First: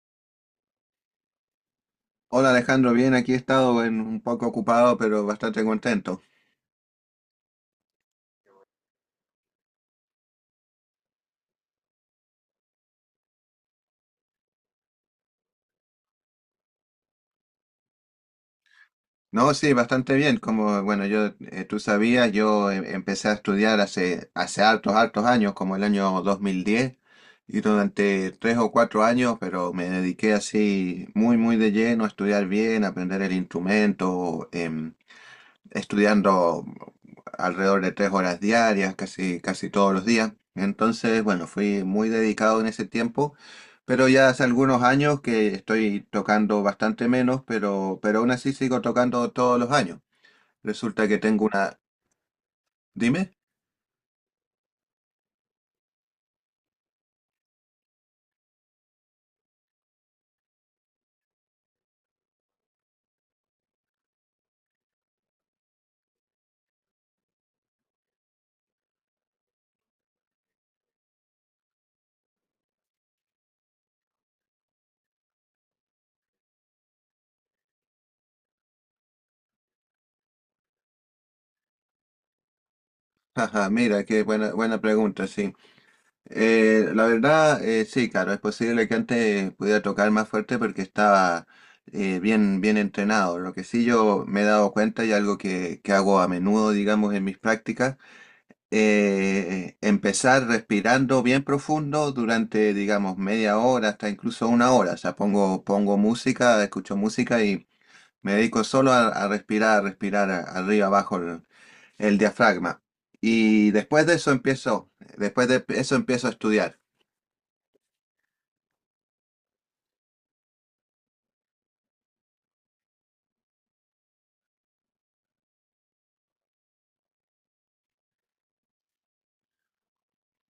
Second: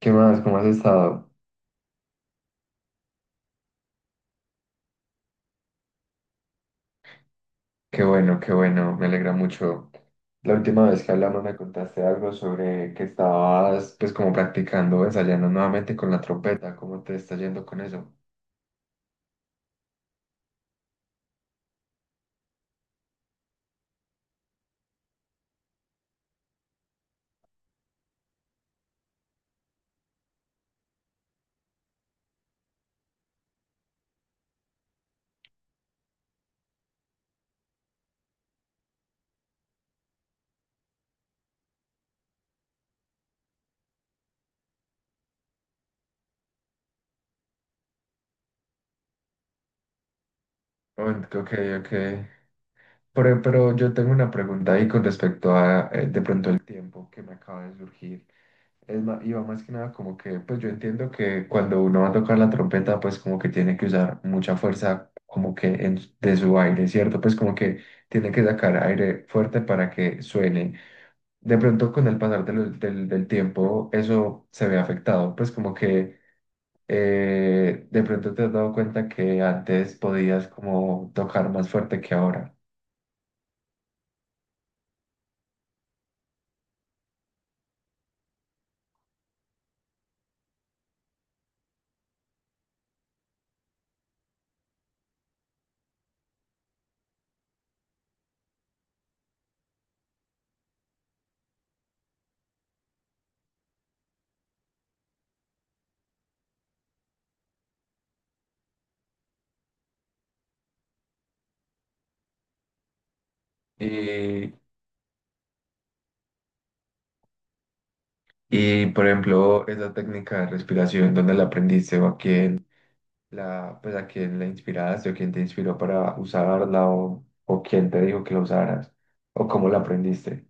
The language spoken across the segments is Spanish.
¿Qué más? ¿Cómo has estado? Hola Alejandro, bien, aquí he estado un poco ocupado, pero bastante contento. Qué bueno, me alegra mucho. La última vez que hablamos me contaste algo sobre que estabas pues como practicando, ensayando nuevamente con la trompeta, ¿cómo te está yendo con eso? No, sí, bastante bien. Como, bueno, yo, tú sabías, yo empecé a estudiar hace hartos, hartos años, como el año 2010, y durante 3 o 4 años, pero me dediqué así muy, muy de lleno a estudiar bien, a aprender el instrumento, estudiando alrededor de 3 horas diarias, casi, casi todos los días. Entonces, bueno, fui muy dedicado en ese tiempo, pero ya hace algunos años que estoy tocando bastante menos, pero aún así sigo tocando todos los años. Resulta Oh, que tengo ok, una... ok. Dime. Pero yo tengo una pregunta ahí con respecto a de pronto el tiempo que me acaba de surgir. Es más, iba más que nada como que, pues yo entiendo que cuando uno va a tocar la trompeta, pues como que tiene que usar mucha fuerza como que en, de su aire, ¿cierto? Pues como que tiene que sacar aire fuerte para que suene. De pronto con el pasar de del tiempo eso se ve afectado, pues como que de pronto te has dado cuenta que antes podías como tocar más fuerte que ahora. Ajá, mira, qué buena, buena pregunta, sí. La verdad, sí, claro, es posible que antes pudiera tocar más fuerte porque estaba bien, bien entrenado. Lo que sí yo me he dado cuenta y algo que hago a menudo, digamos, en mis prácticas, empezar respirando bien profundo durante, digamos, media hora hasta incluso 1 hora. O sea, pongo, pongo música, escucho música y me dedico solo a respirar arriba, abajo el diafragma. Y después de eso Y, empiezo, después de eso empiezo a estudiar. y por ejemplo, esa técnica de respiración, ¿dónde la aprendiste o a quién? La, pues a quién la inspiraste o quién te inspiró para usarla o quién te dijo que la usaras o cómo la aprendiste.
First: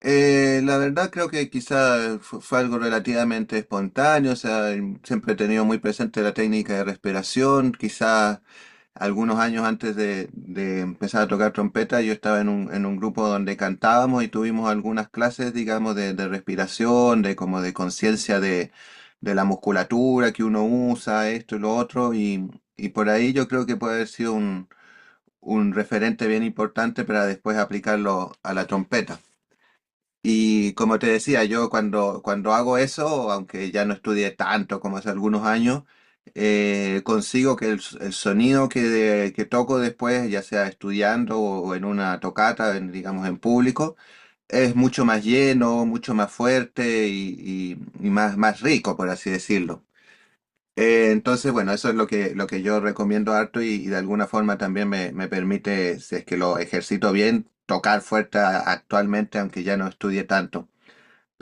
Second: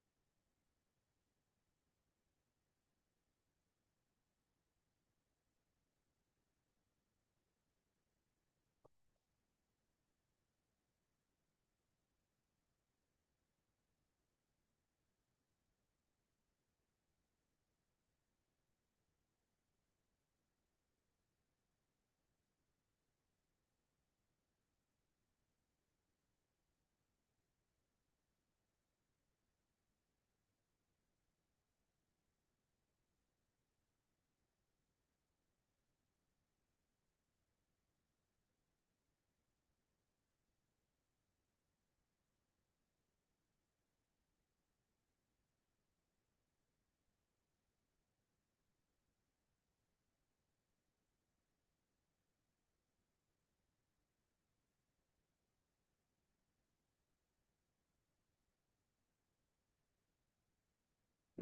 La verdad creo que quizá fue algo relativamente espontáneo, o sea, siempre he tenido muy presente la técnica de respiración, quizá algunos años antes de empezar a tocar trompeta yo estaba en un grupo donde cantábamos y tuvimos algunas clases, digamos, de respiración, de como de conciencia de la musculatura que uno usa, esto y lo otro, y por ahí yo creo que puede haber sido un referente bien importante para después aplicarlo a la trompeta. Y como te decía, yo cuando, cuando hago eso, aunque ya no estudié tanto como hace algunos años, consigo que el, el sonido que toco después, ya sea estudiando o en una tocata, digamos en público, es mucho más lleno, mucho más fuerte y, y más, más rico, por así decirlo. Entonces, bueno, eso es lo que yo recomiendo harto y de alguna forma también me permite, si es que lo ejercito bien, tocar fuerte actualmente, aunque ya no estudie tanto.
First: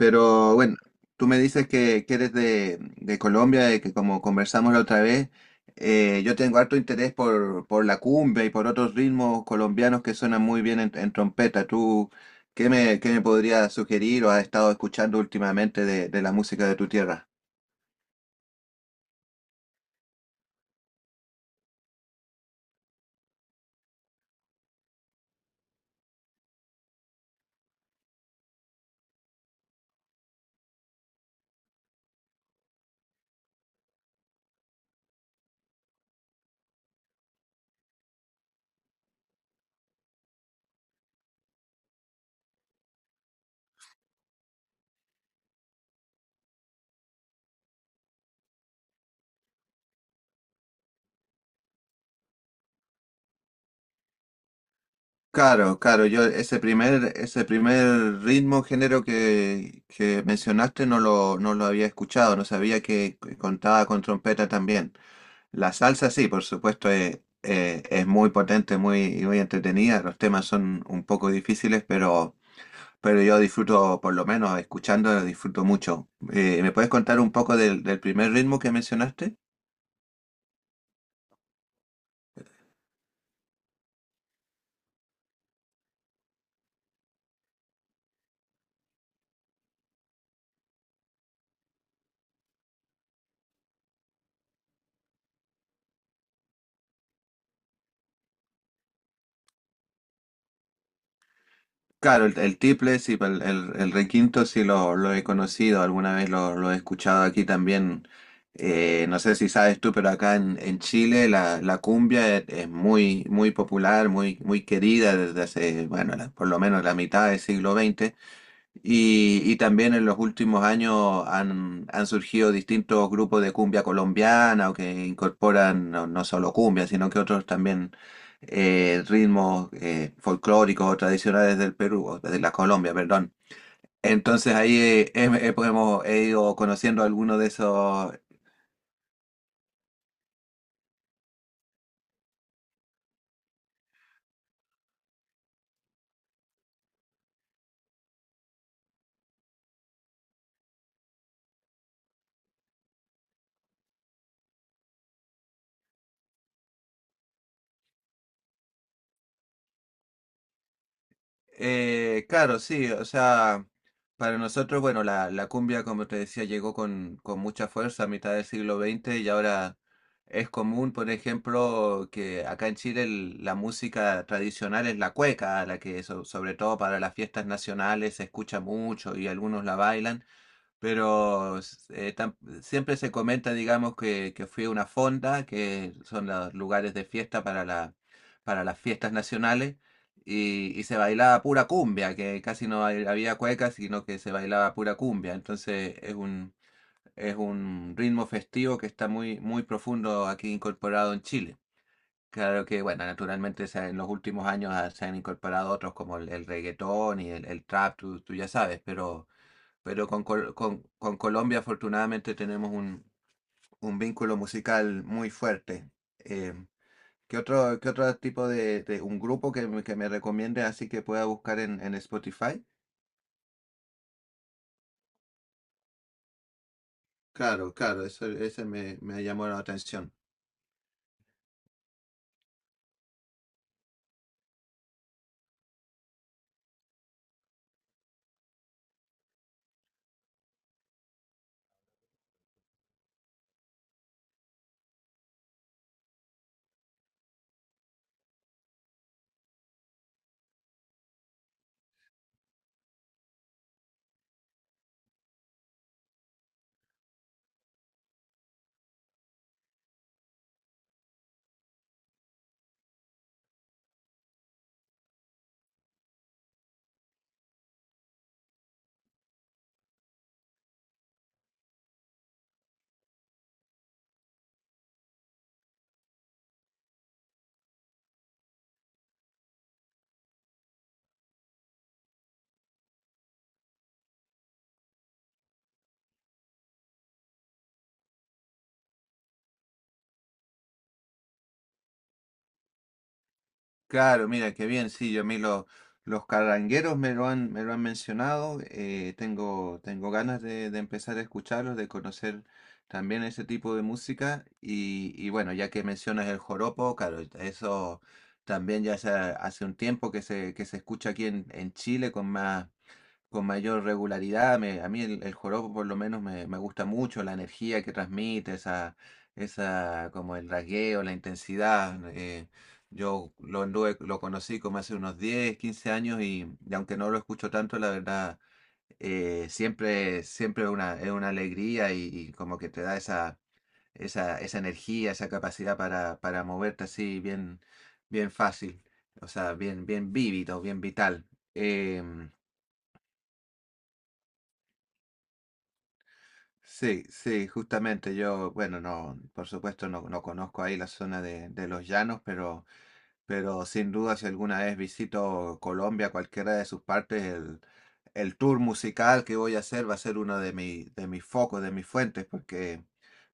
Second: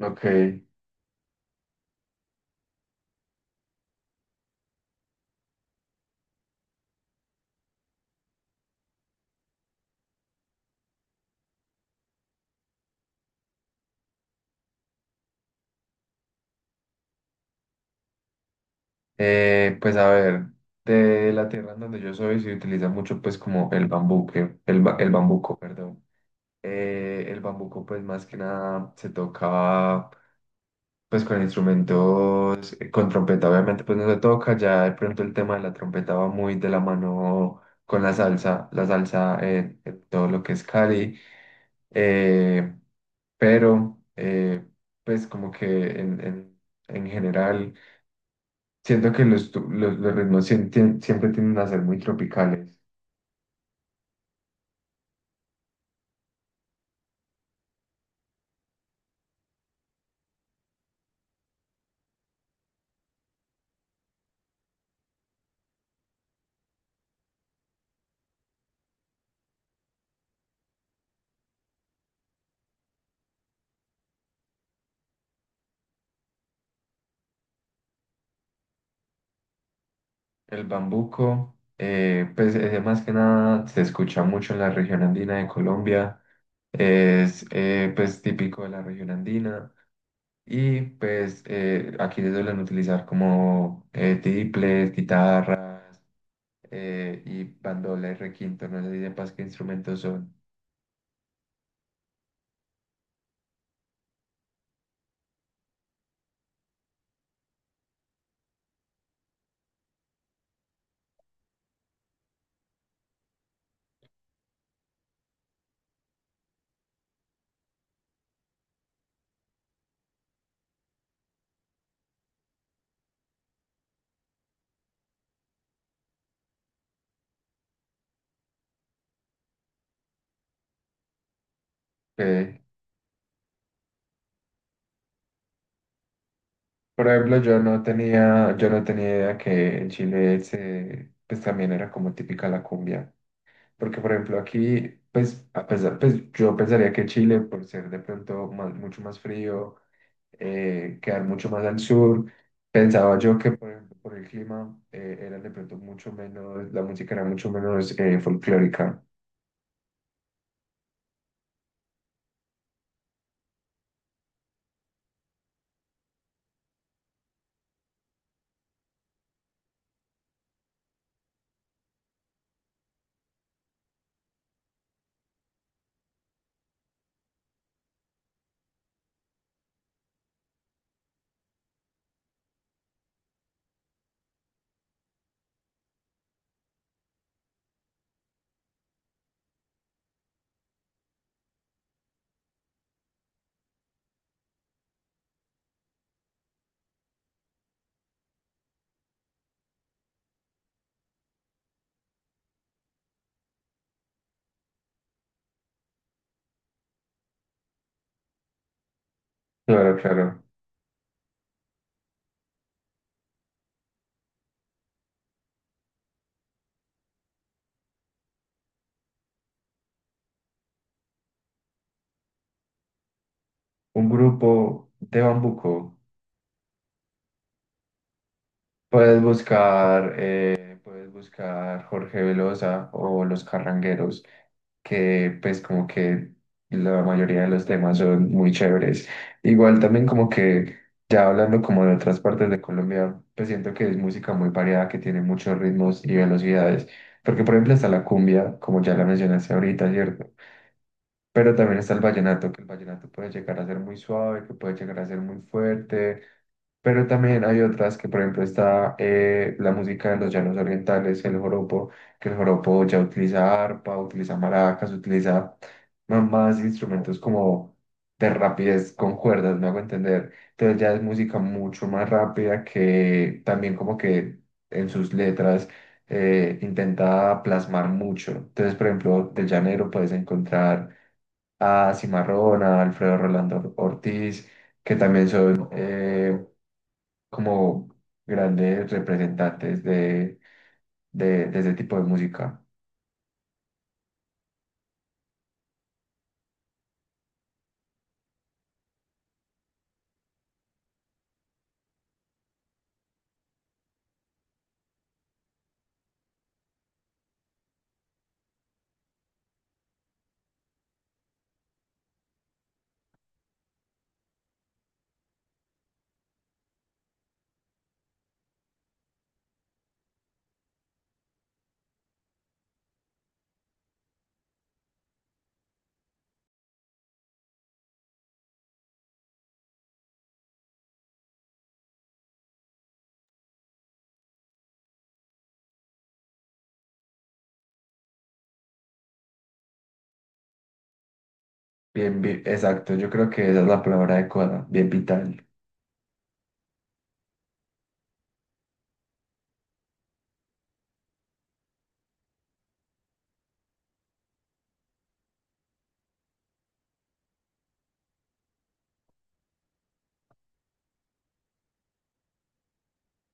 Ok, bueno, tú me dices que eres de Colombia y que como conversamos la otra vez, yo tengo harto interés por la cumbia y por otros ritmos colombianos que suenan muy bien en trompeta. ¿Tú qué me podrías sugerir o has estado escuchando últimamente de la música de tu tierra? Pues a ver, de la tierra en donde yo soy se utiliza mucho pues como el bambú, el bambuco, perdón. El bambuco pues más que nada se toca pues con instrumentos, con trompeta, obviamente pues no se toca, ya de pronto el tema de la trompeta va muy de la mano con la salsa en todo lo que es Cali, eh, pero eh, pues como que en, en, en general siento que los ritmos siempre tienden a ser muy tropicales. Claro, claro, yo ese primer ritmo, género que mencionaste no lo, no lo había escuchado, no sabía que contaba con trompeta también. La salsa, sí, por supuesto, es muy potente, muy, muy entretenida. Los temas son un poco difíciles, pero yo disfruto, por lo menos escuchándolo, disfruto mucho. ¿Me puedes contar un poco del, del primer ritmo que mencionaste? El bambuco, pues ese más que nada se escucha mucho en la región andina de Colombia. Es pues típico de la región andina y pues aquí se suelen utilizar como tiples, guitarras y bandola y requinto, no sé si sepas qué instrumentos son. Claro, el tiple, sí, el requinto sí lo he conocido, alguna vez lo he escuchado aquí también. No sé si sabes tú, pero acá en Chile la, la cumbia es muy, muy popular, muy, muy querida desde hace, bueno, por lo menos la mitad del siglo XX. Y también en los últimos años han, han surgido distintos grupos de cumbia colombiana o que incorporan no, no solo cumbia, sino que otros también ritmos folclóricos o tradicionales del Perú, o de la Eh, Colombia, perdón. Entonces ahí hemos he ido conociendo por algunos ejemplo, de esos. Yo no tenía idea que en Chile se, pues también era como típica la cumbia, porque por ejemplo aquí pues a pesar, pues yo pensaría que Chile por ser de pronto mucho más frío, quedar mucho más al sur. Pensaba yo que, por ejemplo, por el clima, era de pronto mucho menos, la música era mucho menos folclórica. Claro, sí, o sea, para nosotros, bueno, la cumbia, como te decía, llegó con mucha fuerza a mitad del siglo XX y ahora es común, por ejemplo, que acá en Chile la música tradicional es la cueca, la que sobre todo para las fiestas nacionales se escucha mucho y algunos la bailan, pero siempre se comenta, digamos, que fue una fonda, que son los lugares de fiesta para la, para las fiestas nacionales y se bailaba pura cumbia, que casi no había cueca, sino que se bailaba pura cumbia. Entonces es un ritmo festivo que está muy, muy profundo aquí incorporado en Chile. Claro que, bueno, naturalmente en los últimos años se han incorporado otros como el reggaetón y el trap, tú ya sabes, Claro, pero con, claro. Con Colombia afortunadamente tenemos un vínculo musical muy fuerte. Eh, qué otro tipo de un grupo que, que me recomiende así que pueda buscar en Spotify? Un grupo de bambuco. Claro, claro, eso, ese me, me llamó la atención. Puedes buscar Jorge Velosa o Los Carrangueros, que pues como que la mayoría de los temas son muy chéveres. Igual también como que ya hablando como de otras partes de Colombia, pues siento que es música muy variada, que tiene muchos ritmos y velocidades. Porque por ejemplo está la cumbia, como ya la mencionaste ahorita, ¿cierto? Pero también está el vallenato, que el vallenato puede llegar a ser muy suave, que puede llegar a ser muy fuerte. Pero también hay otras que, por ejemplo, está la música de los llanos orientales, el joropo, que el joropo ya utiliza arpa, utiliza maracas, utiliza más instrumentos como de rapidez con cuerdas, me hago entender. Entonces ya es música mucho más rápida que también como que en sus letras intenta plasmar mucho. Entonces, por ejemplo, del Llanero puedes encontrar a Cimarrón, a Alfredo Rolando Ortiz, que también son como grandes representantes de, de ese tipo de música. Claro, mira, qué bien, sí, yo a mí los carrangueros me lo han mencionado, tengo, tengo ganas de empezar a escucharlos, de conocer también ese tipo de música y bueno, ya que mencionas el joropo, claro, eso también ya hace, hace un tiempo que se escucha aquí en Chile con más con mayor regularidad. A mí el joropo por lo menos me, me gusta mucho, la energía que transmite, esa como el rasgueo, la intensidad. Yo lo, lo conocí como hace unos 10 15 años y aunque no lo escucho tanto, la verdad, siempre, siempre es una alegría y como que te da esa, esa, esa energía, esa capacidad para moverte así bien, bien fácil. O sea, bien, bien vívido, bien vital. Bien, Em, exacto, yo creo que esa es la palabra adecuada, bien vital. Sí, sí, justamente yo, bueno, no, por supuesto no, no conozco ahí la zona de los llanos, pero sin duda si alguna vez visito Colombia, cualquiera de sus partes, el tour musical que voy a hacer va a ser uno de mi, de mis focos, de mis fuentes, porque,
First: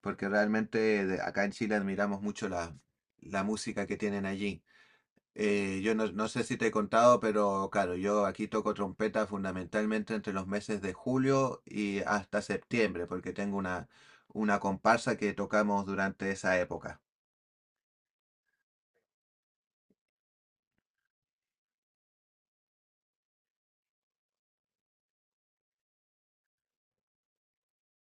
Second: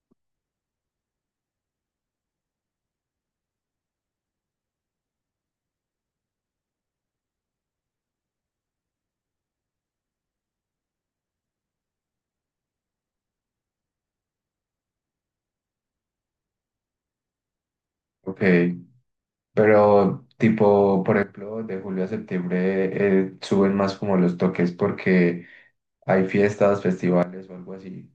porque realmente acá en Chile admiramos mucho la, la música que tienen allí. Yo no, no sé si te he contado, pero claro, yo aquí toco trompeta fundamentalmente entre los meses de julio y hasta septiembre, porque tengo una comparsa que tocamos durante esa época. Ok, pero tipo, por ejemplo, de julio a septiembre suben más como los toques porque hay fiestas, festivales o algo así.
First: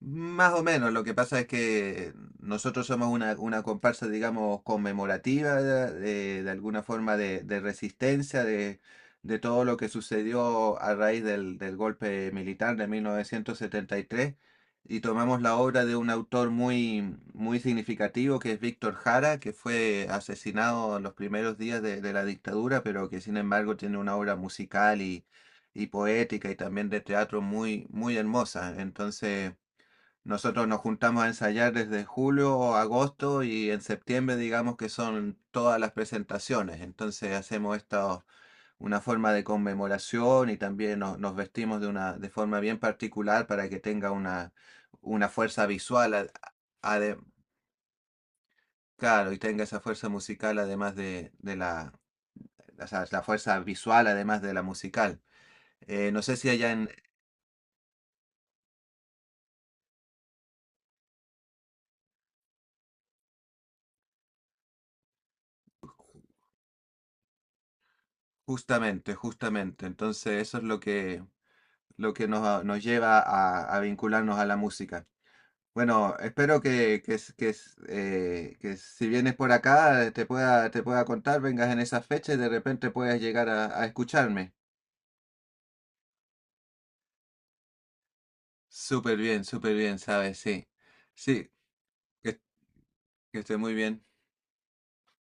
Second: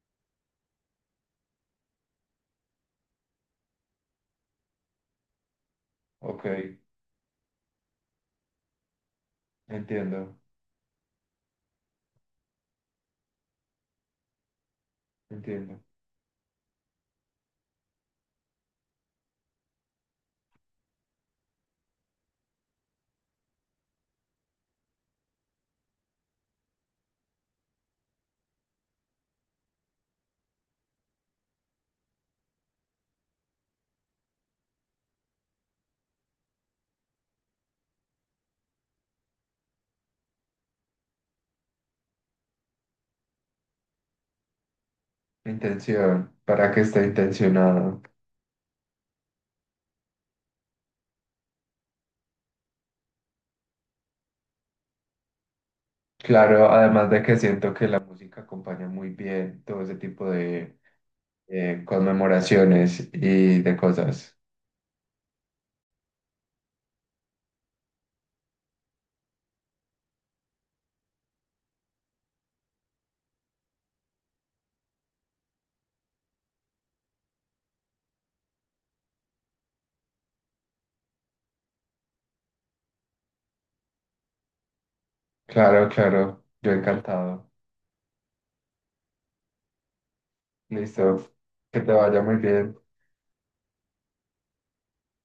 Más o menos, lo que pasa es que nosotros somos una comparsa, digamos, conmemorativa Ok, de alguna forma de resistencia de todo lo que entiendo, sucedió a raíz del, del golpe militar de 1973 y tres, y tomamos la entiendo. obra de un autor muy, muy significativo que es Víctor Jara, que fue asesinado en los primeros días de la dictadura, pero que sin embargo tiene una obra musical y poética y también de teatro muy, muy hermosa. Entonces... Nosotros nos juntamos a ensayar desde julio o agosto y en septiembre digamos que son todas las presentaciones. Entonces hacemos esta una forma de conmemoración y también nos, nos vestimos de una de forma bien particular para que tenga una fuerza visual, Intención, para que esté ade- intencionado. claro, y tenga esa fuerza musical además de la, o sea, la fuerza visual además de la musical. No sé si Claro, allá en, además de que siento que la música acompaña muy bien todo ese tipo de conmemoraciones y de cosas. justamente, justamente, entonces eso es lo que nos, nos lleva a vincularnos a la música. Bueno, espero que, que si vienes por acá te pueda contar, vengas en esa fecha y de repente puedas llegar a escucharme. Claro, claro, yo encantado. Súper bien, ¿sabes? Sí, Listo, sí, que te vaya muy que, bien. que esté muy bien.